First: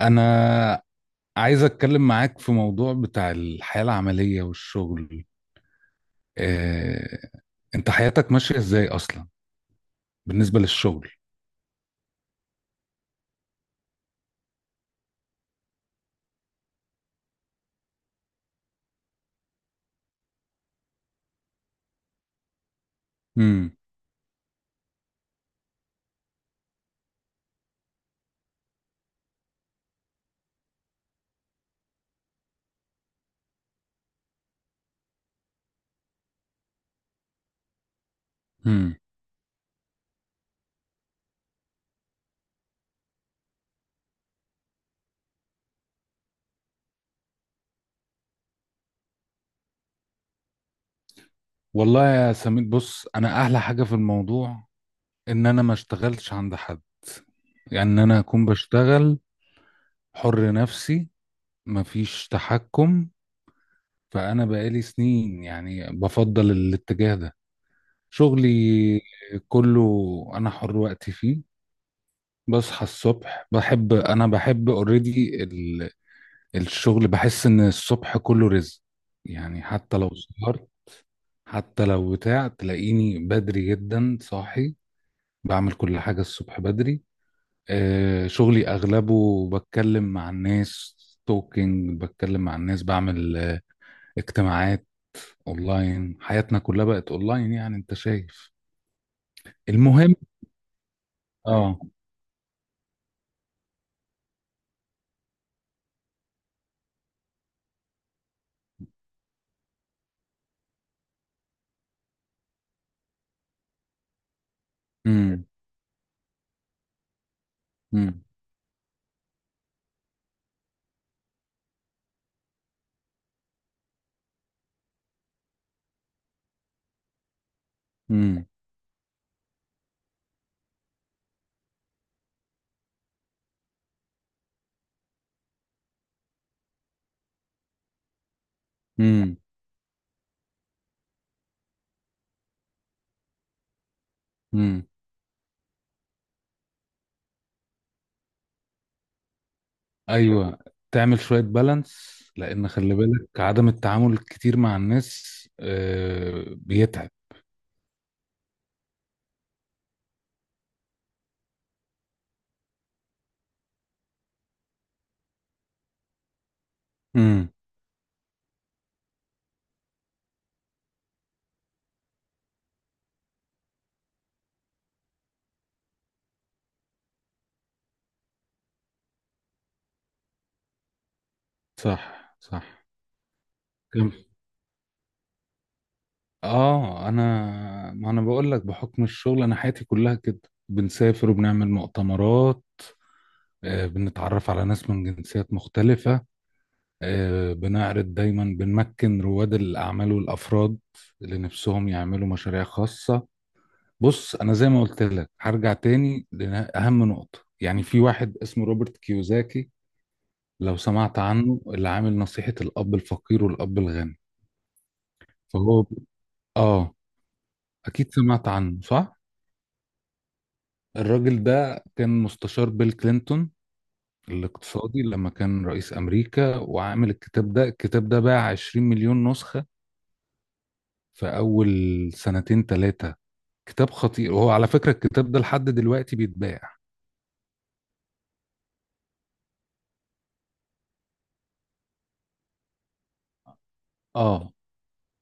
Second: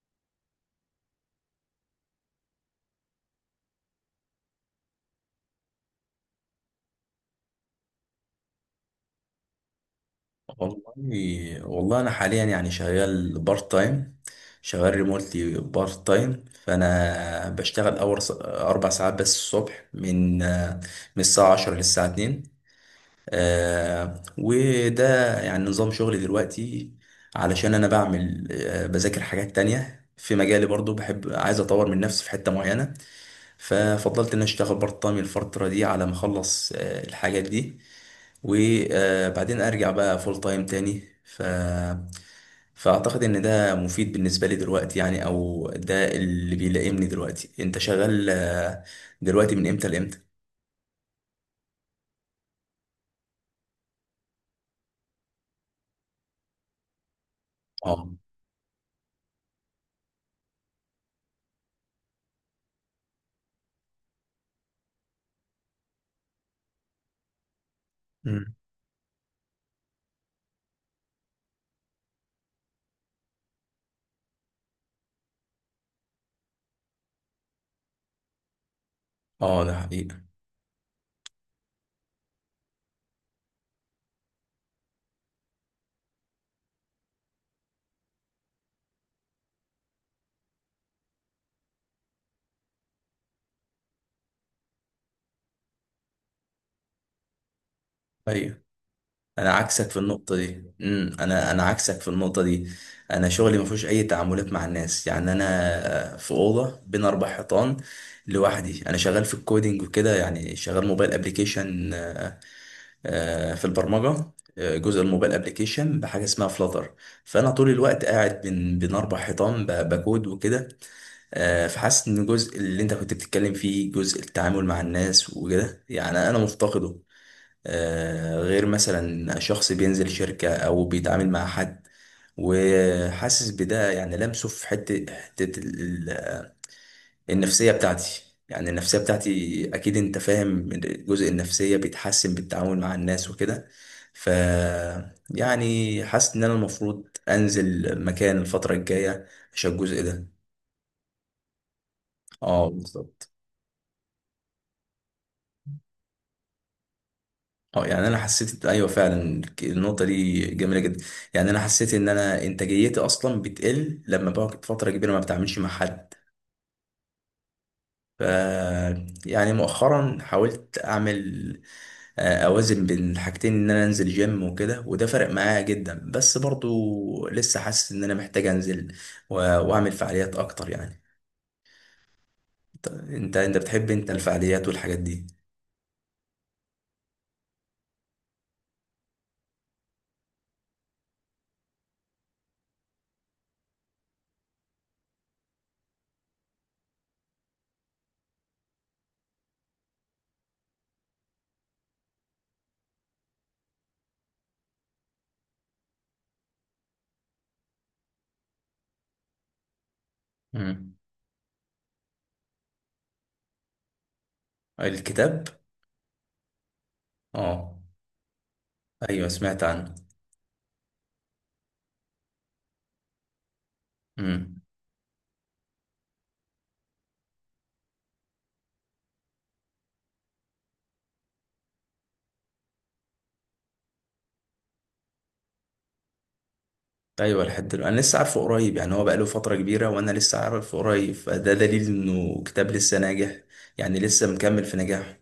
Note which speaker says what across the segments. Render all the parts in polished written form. Speaker 1: أنا عايز أتكلم معاك في موضوع بتاع الحياة العملية والشغل. إيه، أنت حياتك ماشية إزاي أصلا بالنسبة للشغل؟
Speaker 2: والله انا حاليا يعني شغال بارت تايم شغال ريموتلي بارت تايم فانا بشتغل اول اربع ساعات بس الصبح من الساعه 10 للساعه 2
Speaker 1: مم.
Speaker 2: وده يعني نظام شغلي دلوقتي علشان انا بعمل بذاكر حاجات تانية في مجالي برضو بحب عايز اطور من نفسي في حتة معينة ففضلت ان اشتغل بارت تايم الفترة دي على ما اخلص الحاجات دي
Speaker 1: مم.
Speaker 2: وبعدين ارجع بقى فول تايم تاني فاعتقد ان ده مفيد بالنسبة لي دلوقتي يعني او ده اللي بيلائمني دلوقتي. انت شغال دلوقتي من امتى لامتى؟
Speaker 1: والله يا سمير، بص، أنا أحلى حاجة في الموضوع إن أنا ما اشتغلتش عند حد، يعني إن
Speaker 2: اه.
Speaker 1: أنا أكون بشتغل حر نفسي، مفيش تحكم. فأنا بقالي سنين يعني بفضل الاتجاه ده، شغلي
Speaker 2: مم.
Speaker 1: كله أنا حر وقتي فيه. بصحى الصبح، بحب اوريدي الشغل، بحس ان الصبح كله رزق، يعني
Speaker 2: اه ده
Speaker 1: حتى لو
Speaker 2: حقيقة.
Speaker 1: سهرت، حتى لو بتاع، تلاقيني بدري جدا صاحي، بعمل كل حاجة الصبح بدري. شغلي اغلبه بتكلم مع الناس، توكينج، بتكلم مع الناس، بعمل اجتماعات اونلاين. حياتنا كلها بقت اونلاين، يعني انت شايف.
Speaker 2: ايوه انا عكسك في
Speaker 1: المهم،
Speaker 2: النقطه دي. انا
Speaker 1: اه
Speaker 2: عكسك في النقطه دي. انا شغلي ما فيهوش اي تعاملات مع الناس، يعني انا في اوضه بين اربع حيطان لوحدي. انا شغال في الكودينج وكده، يعني شغال موبايل ابلكيشن في البرمجه. جزء الموبايل
Speaker 1: امم
Speaker 2: ابلكيشن بحاجه اسمها فلاتر. فانا طول الوقت
Speaker 1: امم
Speaker 2: قاعد بين اربع حيطان بكود وكده. فحاسس ان الجزء اللي انت كنت بتتكلم فيه، جزء التعامل مع الناس وكده، يعني انا مفتقده.
Speaker 1: امم
Speaker 2: غير مثلا شخص بينزل شركة أو بيتعامل مع حد، وحاسس بده يعني لمسه في حتة النفسية بتاعتي. يعني النفسية بتاعتي أكيد أنت فاهم، الجزء النفسية بيتحسن بالتعامل مع الناس وكده. ف
Speaker 1: امم
Speaker 2: يعني حاسس إن أنا المفروض أنزل مكان الفترة الجاية عشان الجزء ده.
Speaker 1: ايوه، تعمل شويه بالانس، لان
Speaker 2: اه
Speaker 1: خلي بالك،
Speaker 2: بالظبط.
Speaker 1: عدم التعامل الكتير مع الناس بيتعب.
Speaker 2: اه يعني انا حسيت، ايوه فعلا النقطه دي جميله جدا. يعني انا حسيت ان انا انتاجيتي اصلا بتقل لما بقعد فتره كبيره ما بتعاملش مع حد.
Speaker 1: امم.
Speaker 2: ف يعني مؤخرا حاولت اعمل اوازن بين الحاجتين، ان انا انزل جيم وكده، وده فرق معايا جدا، بس برضو لسه حاسس ان انا محتاج انزل واعمل فعاليات اكتر يعني.
Speaker 1: صح، صح.
Speaker 2: انت انت أنت بتحب انت
Speaker 1: كم،
Speaker 2: الفعاليات والحاجات دي؟
Speaker 1: اه انا ما انا بقول لك بحكم الشغل، انا حياتي كلها كده، بنسافر وبنعمل مؤتمرات. بنتعرف على ناس من جنسيات مختلفه. بنعرض دايما، بنمكن رواد الاعمال والافراد اللي نفسهم يعملوا مشاريع خاصه. بص، انا زي ما قلت لك هرجع تاني لاهم نقطه، يعني في واحد اسمه روبرت كيوزاكي، لو
Speaker 2: مم.
Speaker 1: سمعت عنه، اللي عامل نصيحه الاب الفقير والاب الغني.
Speaker 2: الكتاب.
Speaker 1: فهو، اه
Speaker 2: اه.
Speaker 1: اكيد سمعت عنه، صح؟
Speaker 2: ايوه سمعت عنه.
Speaker 1: الراجل ده كان مستشار بيل كلينتون
Speaker 2: مم.
Speaker 1: الاقتصادي لما كان رئيس امريكا، وعامل الكتاب ده. الكتاب ده باع 20 مليون نسخه في اول سنتين ثلاثه. كتاب خطير، وهو على فكره الكتاب ده لحد دلوقتي بيتباع.
Speaker 2: ايوه لحد دلوقتي. انا لسه عارفه قريب، يعني هو بقاله فتره كبيره وانا لسه عارفه قريب، فده دليل انه كتاب لسه ناجح، يعني لسه
Speaker 1: اه،
Speaker 2: مكمل في نجاحه.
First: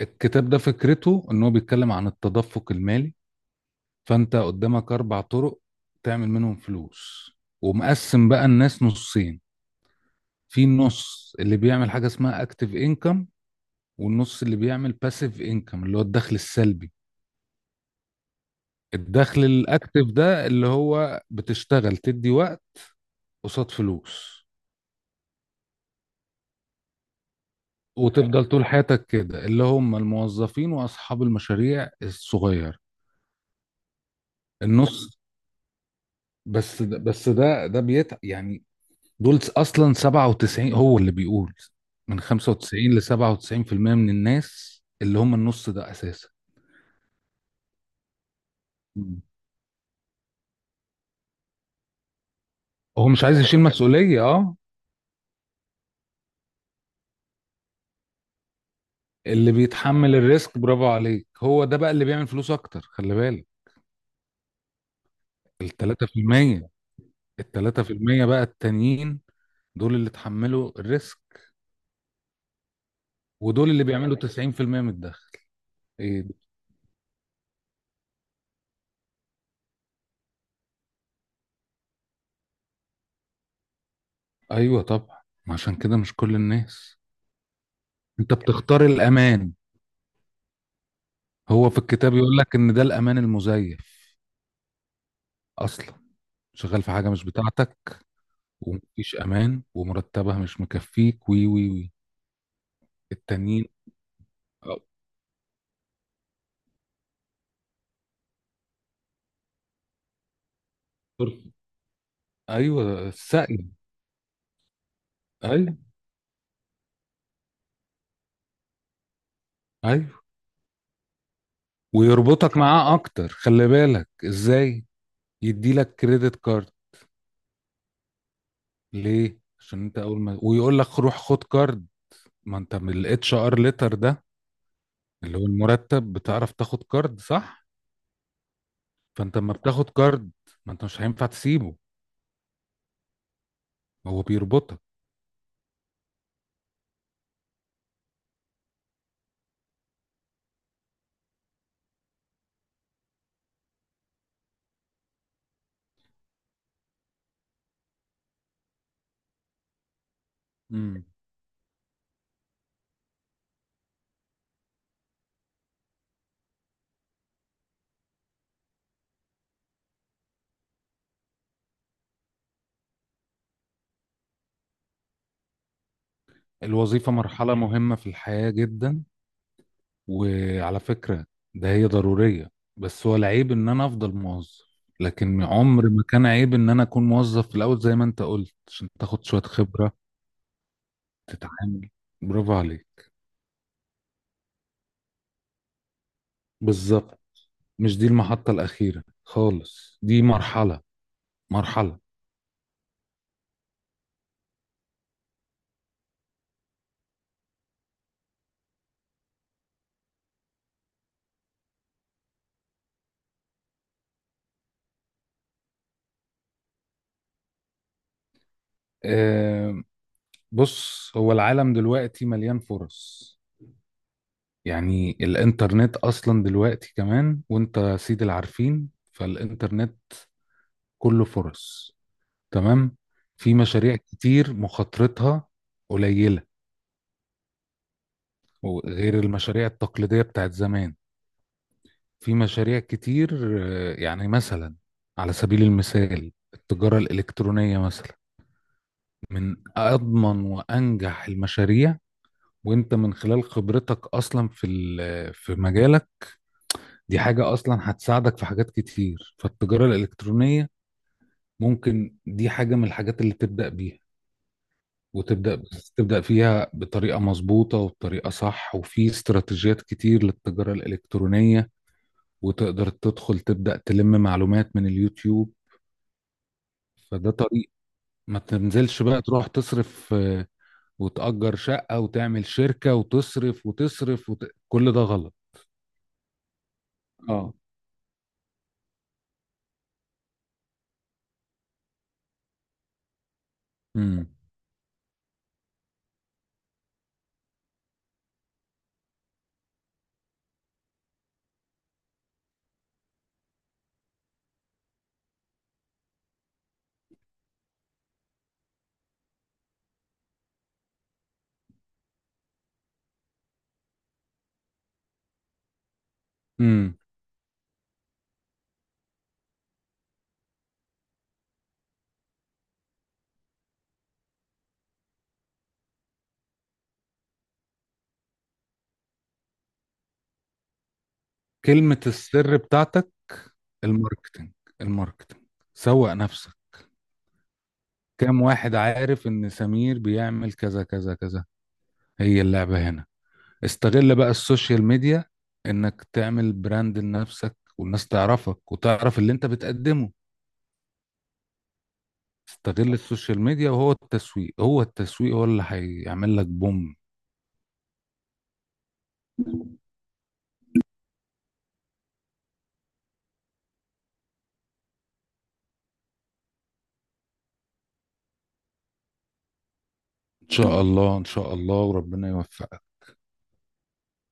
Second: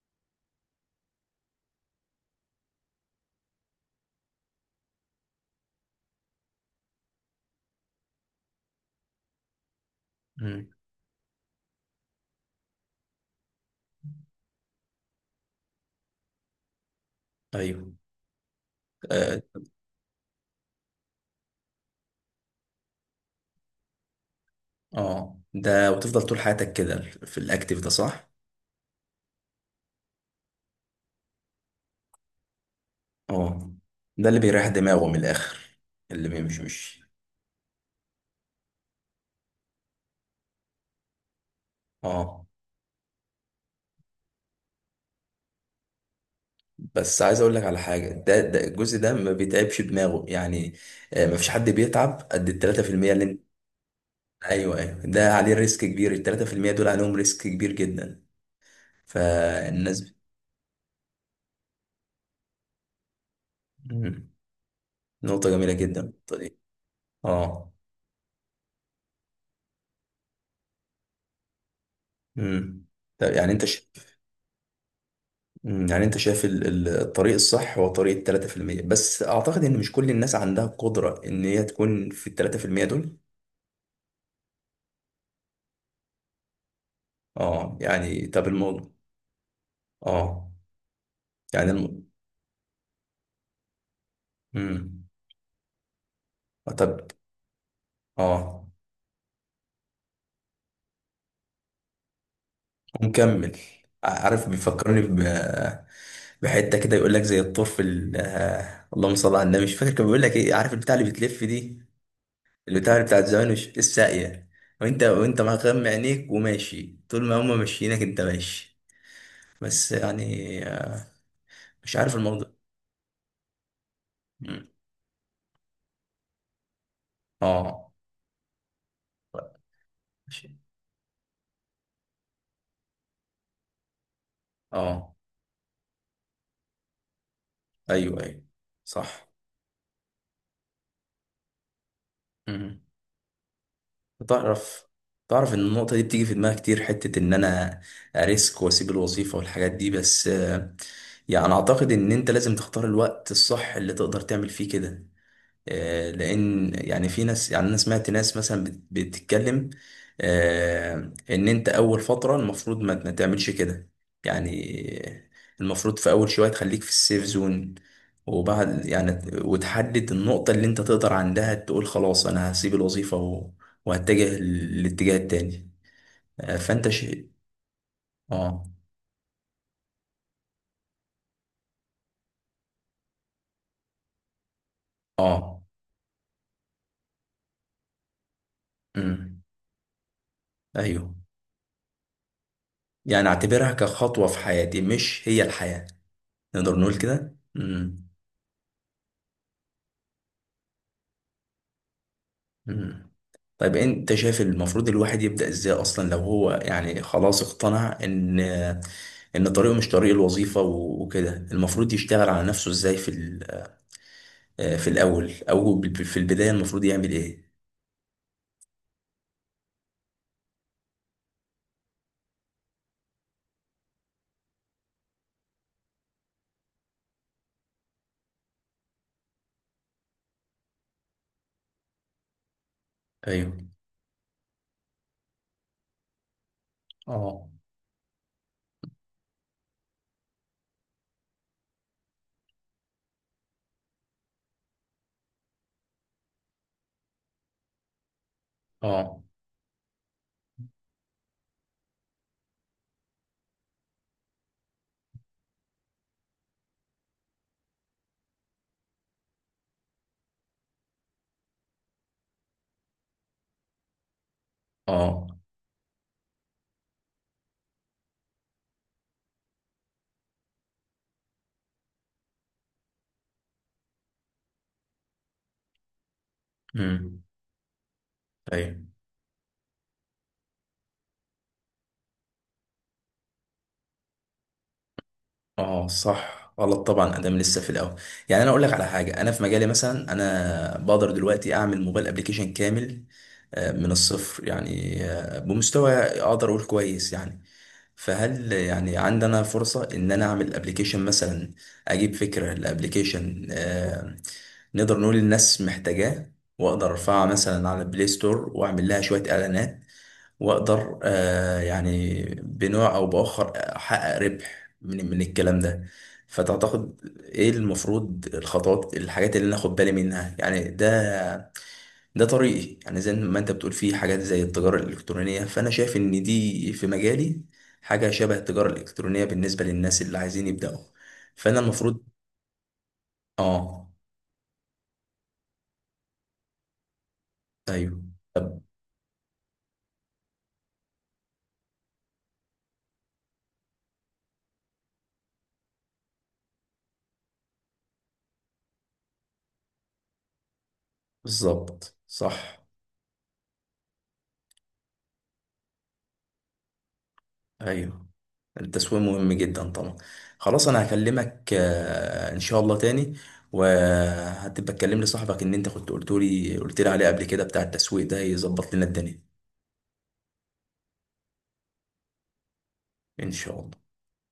Speaker 1: الكتاب ده فكرته ان هو بيتكلم عن التدفق المالي. فانت قدامك اربع طرق تعمل منهم فلوس. ومقسم بقى الناس نصين. في
Speaker 2: امم.
Speaker 1: نص اللي بيعمل حاجة اسمها اكتيف انكم، والنص اللي بيعمل باسيف انكم اللي هو الدخل السلبي.
Speaker 2: ايوه. اه.
Speaker 1: الدخل الاكتيف ده اللي هو بتشتغل تدي وقت قصاد فلوس،
Speaker 2: آه. ده وتفضل طول حياتك كده في الاكتيف ده، صح؟
Speaker 1: وتفضل طول حياتك كده، اللي هم الموظفين واصحاب المشاريع الصغيرة.
Speaker 2: اه ده اللي بيريح دماغه من
Speaker 1: النص،
Speaker 2: الاخر. اللي بيمشي
Speaker 1: بس ده
Speaker 2: مشي.
Speaker 1: بس ده ده بيتعب يعني. دول اصلا 97، هو اللي بيقول، من
Speaker 2: اه.
Speaker 1: 95 ل 97% من الناس اللي هم النص ده اساسا.
Speaker 2: بس عايز اقول لك على حاجه، ده الجزء ده
Speaker 1: مم.
Speaker 2: ما بيتعبش دماغه يعني. آه ما فيش حد بيتعب قد ال
Speaker 1: هو
Speaker 2: 3% اللي
Speaker 1: مش
Speaker 2: انت.
Speaker 1: عايز يشيل مسؤولية،
Speaker 2: ايوه ايوه، ده عليه ريسك كبير، ال 3% دول عليهم ريسك كبير جدا.
Speaker 1: اللي
Speaker 2: فالناس.
Speaker 1: بيتحمل الريسك برافو عليك، هو ده بقى اللي بيعمل فلوس اكتر، خلي بالك.
Speaker 2: مم. نقطة
Speaker 1: ال
Speaker 2: جميلة جدا النقطة دي.
Speaker 1: 3%، ال
Speaker 2: اه.
Speaker 1: 3% بقى التانيين، دول اللي اتحملوا الريسك،
Speaker 2: مم. طب يعني
Speaker 1: ودول اللي بيعملوا 90% من الدخل.
Speaker 2: مم. يعني انت
Speaker 1: ايه ده؟
Speaker 2: شايف الطريق الصح هو طريق التلاتة في المية، بس اعتقد ان مش كل الناس عندها القدرة ان هي تكون في التلاتة في المية دول.
Speaker 1: ايوه طبعا. ما عشان كده مش كل الناس،
Speaker 2: اه يعني
Speaker 1: انت
Speaker 2: طب
Speaker 1: بتختار
Speaker 2: الموضوع.
Speaker 1: الامان.
Speaker 2: اه يعني
Speaker 1: هو في الكتاب يقول لك ان ده الامان المزيف،
Speaker 2: مم.
Speaker 1: اصلا
Speaker 2: آه.
Speaker 1: شغال في
Speaker 2: طب.
Speaker 1: حاجة مش بتاعتك،
Speaker 2: اه.
Speaker 1: ومفيش أمان، ومرتبها مش مكفيك، وي وي وي
Speaker 2: ومكمل.
Speaker 1: التانيين.
Speaker 2: عارف
Speaker 1: أو-
Speaker 2: بيفكرني بحتة كده، يقول لك زي الطرف آه، اللهم صل على النبي، مش فاكر كان بيقول لك ايه، عارف البتاع اللي بتلف دي؟ البتاع اللي
Speaker 1: أيوه
Speaker 2: بتاعت زمان،
Speaker 1: السقي.
Speaker 2: مش الساقية؟ وانت
Speaker 1: أيوه،
Speaker 2: مغمى عينيك وماشي، طول ما هما ماشيينك انت ماشي. بس
Speaker 1: أيوه.
Speaker 2: يعني آه، مش عارف الموضوع.
Speaker 1: ويربطك معاه أكتر، خلي بالك
Speaker 2: مم.
Speaker 1: إزاي. يديلك كريدت كارد،
Speaker 2: اه.
Speaker 1: ليه؟ عشان أنت أول ما،
Speaker 2: ماشي.
Speaker 1: ويقول لك روح خد كارد، ما أنت من الاتش ار ليتر ده
Speaker 2: اه.
Speaker 1: اللي هو المرتب، بتعرف تاخد كارد، صح؟
Speaker 2: ايوه ايوه صح.
Speaker 1: فأنت لما بتاخد كارد، ما أنت مش هينفع تسيبه،
Speaker 2: مم.
Speaker 1: هو بيربطك.
Speaker 2: تعرف، تعرف ان النقطة دي بتيجي في دماغي كتير، حتة ان انا اريسك واسيب الوظيفة والحاجات دي، بس يعني اعتقد ان انت لازم تختار الوقت الصح اللي تقدر تعمل فيه كده. لان يعني في ناس، يعني انا سمعت ناس مثلا بتتكلم
Speaker 1: مم.
Speaker 2: آه، ان انت اول فتره المفروض ما تعملش كده. يعني المفروض في اول شويه تخليك في السيف زون، وبعد يعني وتحدد النقطه اللي انت تقدر عندها تقول خلاص انا هسيب الوظيفه وهتجه للاتجاه التاني. فانت
Speaker 1: الوظيفة
Speaker 2: شيء.
Speaker 1: مرحلة مهمة في الحياة
Speaker 2: اه.
Speaker 1: جدا، وعلى فكرة ده هي ضرورية. بس هو العيب ان انا افضل موظف، لكن
Speaker 2: اه.
Speaker 1: عمر ما كان عيب ان انا اكون موظف في الاول زي ما انت قلت، عشان تاخد شوية
Speaker 2: امم.
Speaker 1: خبرة،
Speaker 2: ايوه.
Speaker 1: تتعامل، برافو عليك.
Speaker 2: يعني اعتبرها كخطوه في حياتي، مش هي الحياه، نقدر نقول
Speaker 1: بالظبط،
Speaker 2: كده.
Speaker 1: مش دي
Speaker 2: امم.
Speaker 1: المحطة الأخيرة خالص، دي مرحلة، مرحلة.
Speaker 2: مم. طيب انت شايف المفروض الواحد يبدأ ازاي اصلا، لو هو يعني خلاص اقتنع ان ان طريقه مش طريق الوظيفة وكده، المفروض يشتغل على نفسه ازاي في آه، في الاول او في البداية المفروض يعمل ايه؟
Speaker 1: أه، بص، هو العالم دلوقتي مليان فرص. يعني الانترنت اصلا دلوقتي كمان، وانت سيد العارفين، فالانترنت كله فرص، تمام. في
Speaker 2: ايوه.
Speaker 1: مشاريع كتير مخاطرتها قليلة،
Speaker 2: اه.
Speaker 1: وغير المشاريع التقليدية بتاعت زمان. في مشاريع كتير، يعني مثلا على سبيل المثال التجارة الإلكترونية مثلا،
Speaker 2: اه.
Speaker 1: من أضمن وأنجح المشاريع. وانت من خلال خبرتك اصلا في مجالك، دي حاجة اصلا هتساعدك في حاجات كتير. فالتجارة الإلكترونية ممكن دي حاجة من الحاجات اللي تبدأ بيها،
Speaker 2: اه.
Speaker 1: وتبدأ، بس تبدأ فيها بطريقة مظبوطة وبطريقة صح. وفي استراتيجيات كتير للتجارة الإلكترونية، وتقدر تدخل تبدأ تلم معلومات من اليوتيوب.
Speaker 2: امم.
Speaker 1: فده طريق. ما
Speaker 2: ايوه.
Speaker 1: تنزلش بقى تروح تصرف وتأجر شقة وتعمل شركة وتصرف وتصرف كل ده غلط.
Speaker 2: اه صح، غلط طبعا ادام
Speaker 1: اه،
Speaker 2: لسه في الاول. يعني انا اقول لك على حاجة، انا في مجالي مثلا انا بقدر دلوقتي اعمل موبايل ابليكيشن كامل من
Speaker 1: امم
Speaker 2: الصفر، يعني بمستوى اقدر اقول كويس يعني. فهل يعني عندنا فرصة إن أنا أعمل أبليكيشن مثلا، أجيب فكرة لأبليكيشن نقدر نقول الناس محتاجاه، وأقدر أرفعها مثلا على البلاي ستور وأعمل لها شوية إعلانات، وأقدر يعني بنوع أو بآخر أحقق ربح من الكلام ده؟
Speaker 1: امم
Speaker 2: فتعتقد إيه المفروض الخطوات، الحاجات اللي أنا آخد بالي منها؟ يعني ده ده طريقي، يعني زي ما انت بتقول فيه حاجات زي التجارة الإلكترونية، فأنا شايف إن دي في مجالي حاجة شبه التجارة الإلكترونية بالنسبة للناس اللي عايزين يبدأوا. فأنا المفروض.
Speaker 1: كلمة السر بتاعتك،
Speaker 2: آه.
Speaker 1: الماركتنج، الماركتنج، سوق نفسك.
Speaker 2: أيوه.
Speaker 1: كام
Speaker 2: طب.
Speaker 1: واحد عارف ان سمير بيعمل كذا كذا كذا؟ هي اللعبة هنا، استغل بقى السوشيال ميديا، انك تعمل براند لنفسك والناس تعرفك وتعرف اللي انت بتقدمه.
Speaker 2: بالظبط صح.
Speaker 1: استغل السوشيال ميديا، وهو التسويق، هو التسويق هو اللي هيعمل لك بوم.
Speaker 2: أيوه. التسويق مهم جدا طبعا. خلاص أنا هكلمك إن شاء الله تاني. وهتبقى تكلم لي صاحبك، إن أنت كنت قلت لي عليه قبل كده، بتاع التسويق ده يظبط لنا الدنيا.
Speaker 1: ان شاء الله، ان شاء الله، وربنا يوفقك.
Speaker 2: إن شاء الله.